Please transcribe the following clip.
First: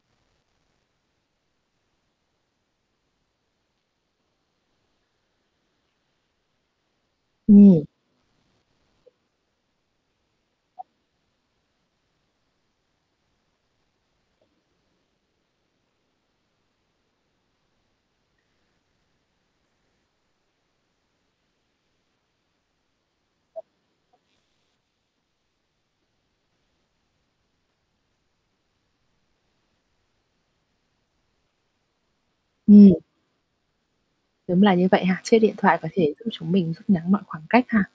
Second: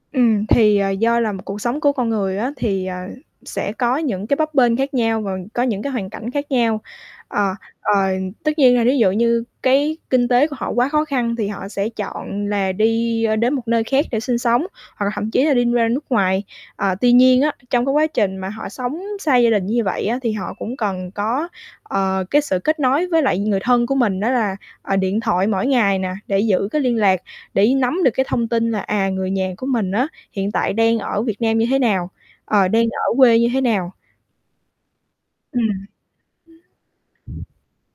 Ừm, thì, ờ, do là một cuộc sống của con người á thì, ờ, sẽ có những cái bấp bênh khác nhau và có những cái hoàn cảnh khác nhau. Ờ, Ừm. ờ, tất nhiên là thí dụ như cái kinh tế của họ quá khó khăn thì họ sẽ chọn là đi đến một nơi khác để sinh sống hoặc là thậm chí là đi ra nước ngoài. Ờ, tuy nhiên á, trong cái quá trình mà họ sống xa gia đình như vậy á thì họ cũng cần có, ờ, cái sự kết nối với lại người thân của mình đó là, à, điện thoại mỗi ngày nè, để giữ cái liên lạc, để nắm được cái thông tin là, à, người nhà của mình á hiện tại đang ở Việt Nam như thế nào, ờ, đang Ừm. ở quê như thế nào. Đúng là như vậy ha, chiếc điện thoại có Ừm. thể giúp chúng mình rút ngắn mọi khoảng cách ha.